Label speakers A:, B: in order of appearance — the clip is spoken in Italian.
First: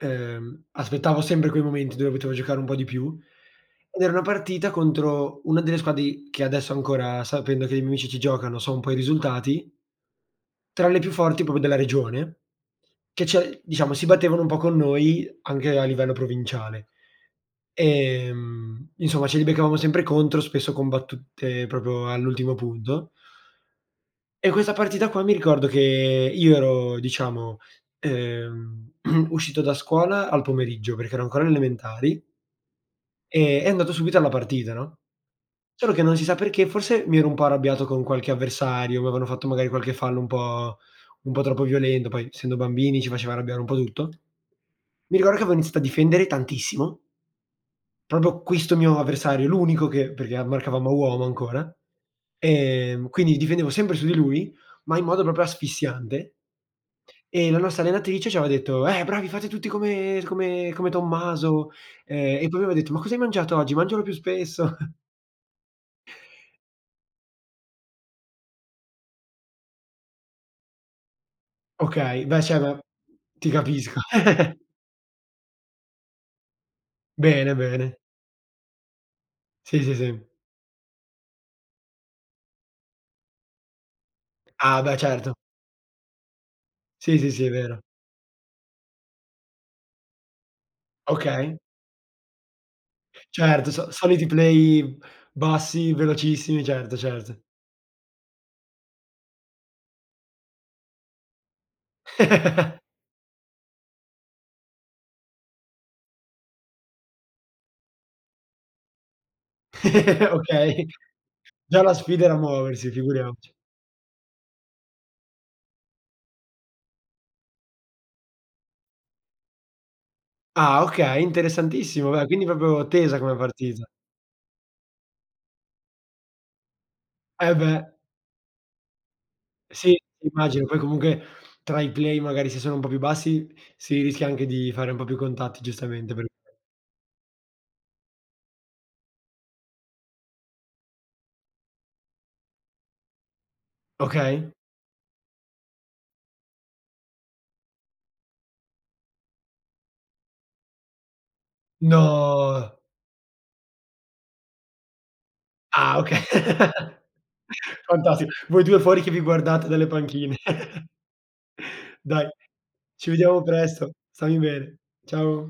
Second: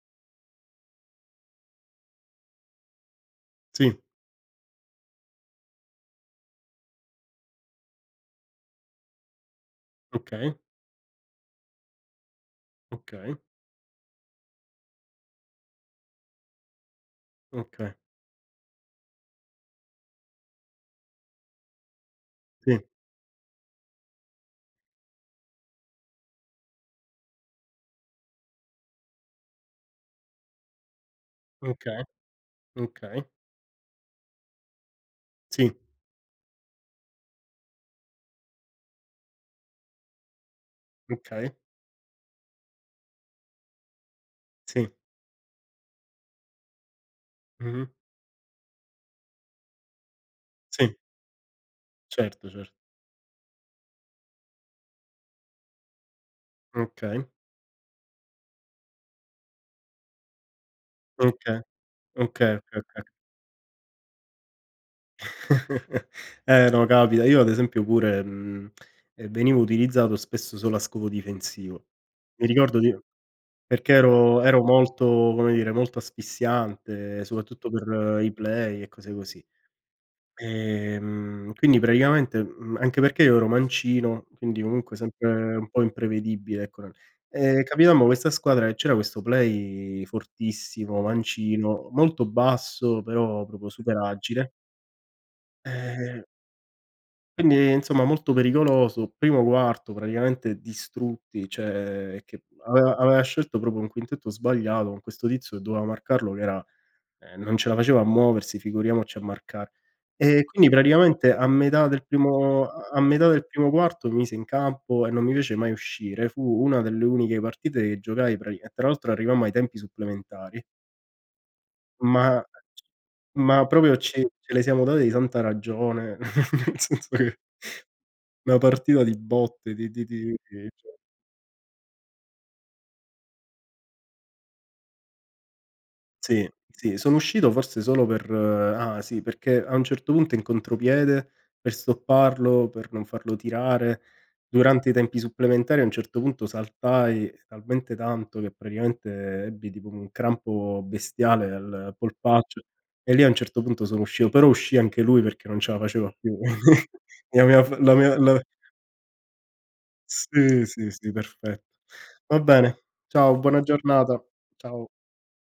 A: Ehm, aspettavo sempre quei momenti dove potevo giocare un po' di più,
B: Sì.
A: ed era una partita contro una delle squadre i che adesso ancora, sapendo che i miei amici ci giocano, so un po' i risultati
B: Okay.
A: tra le più forti proprio della regione, che
B: Okay.
A: cioè diciamo si battevano un po' con noi anche a livello provinciale.
B: Okay.
A: Ehm, insomma ce li beccavamo sempre contro, spesso combattute proprio all'ultimo
B: Sì.
A: punto e questa partita qua mi ricordo che io ero diciamo, ehm, uscito da scuola al pomeriggio, perché ero ancora alle
B: Okay,
A: elementari
B: okay.
A: ehm, e andato subito alla partita, no,
B: Sì.
A: solo che non si sa perché, forse mi ero un po' arrabbiato con qualche avversario, m'avevano fatto magari qualche fallo un po' un po'
B: Okay.
A: troppo violento, poi essendo bambini ci faceva arrabbiare un po' tutto.
B: Sì.
A: Mi ricordo che avevo iniziato a difendere tantissimo
B: Mh-mh.
A: proprio questo mio avversario, l'unico che perché a marcavamo a
B: Sì.
A: uomo ancora,
B: Certo, cer
A: ehm, quindi difendevo sempre su di lui, ma in modo proprio asfissiante
B: Okay.
A: e la nostra allenatrice ci aveva detto: "Eh bravi, fate tutti tutti come come come
B: Okay.
A: Tommaso." Ehm, e
B: Okay,
A: poi aveva
B: oka
A: detto: "Ma
B: oka
A: cosa hai mangiato oggi? Mangialo più spesso."
B: Eh no, capita, io ad esempio pure, mhmm, ehm, venivo utilizzato spesso solo a scopo difensivo.
A: Okay, beh,
B: Mi
A: cioè ma
B: ricordo nio
A: ti
B: perché
A: capisco.
B: ero ero molto, come dire, molto asfissiante
A: Bene,
B: soprattutto
A: bene.
B: per i play e cose così.
A: Sì, sì, sì.
B: Ehm, quindi praticamente, mhmm, anche perché io ero mancino, quindi
A: Ah beh,
B: comunque
A: certo.
B: sempre un po' imprevedibile ecco nel
A: Sì, sì, sì, è
B: ehm,
A: vero.
B: capitammo questa squadra che c'era questo play fortissimo,
A: Okay.
B: mancino, molto basso però proprio
A: Certo, so
B: super
A: soliti
B: agile
A: play bassi,
B: ehm
A: velocissimi, certo, certo.
B: Quindi, ehm, insomma, molto pericoloso, primo quarto praticamente distrutti, cioè è che aveva aveva scelto proprio un quintetto sbagliato con questo tizio che doveva marcarlo che era ehm, non ce la faceva a muoversi, figuriamoci a marcare. Ehm, quindi
A: Okay.
B: praticamente a
A: Già
B: metà
A: la
B: del
A: sfida era
B: primo a
A: muoversi,
B: a metà del
A: figuriamoci.
B: primo quarto, mi mise in campo e non mi fece mai uscire. Fu una delle uniche partite che giocai prati e tra l'altro arrivammo ai tempi supplementari
A: Ah okay, interessantissimo beh,
B: ma
A: quindi proprio tesa come
B: ma
A: partita.
B: proprio ci ce le siamo date di santa ragione, nel senso che
A: Eh beh.
B: una partita di botte, di
A: Sì,
B: di di di
A: immagino,
B: okay,
A: poi
B: cioè
A: comunque tra i play magari se sono un po' più bassi, si rischia anche di fare un po' più contatti giustamente, per
B: Sì, sì, sono uscito forse solo per ah sì, perché a un certo punto in contropiede per stopparlo per non farlo tirare,
A: Okay.
B: durante i tempi supplementari, a un certo punto saltai talmente tanto che praticamente ebbi tipo un crampo bestiale al polpaccio,
A: No!
B: e lì a un certo punto sono uscito, però uscì anche lui, perché non ce la
A: Ah
B: faceva
A: oka
B: più. Mi aveva f l'avev
A: fantasti
B: l'av
A: voi 2 fuori che vi guardate dalle panchine.
B: Sì, sì sì, perfetto.
A: Dai,
B: Va bene,
A: ci
B: ciao,
A: vediamo
B: buona
A: presto,
B: giornata.
A: stammi bene.
B: Ciao.
A: Ciao.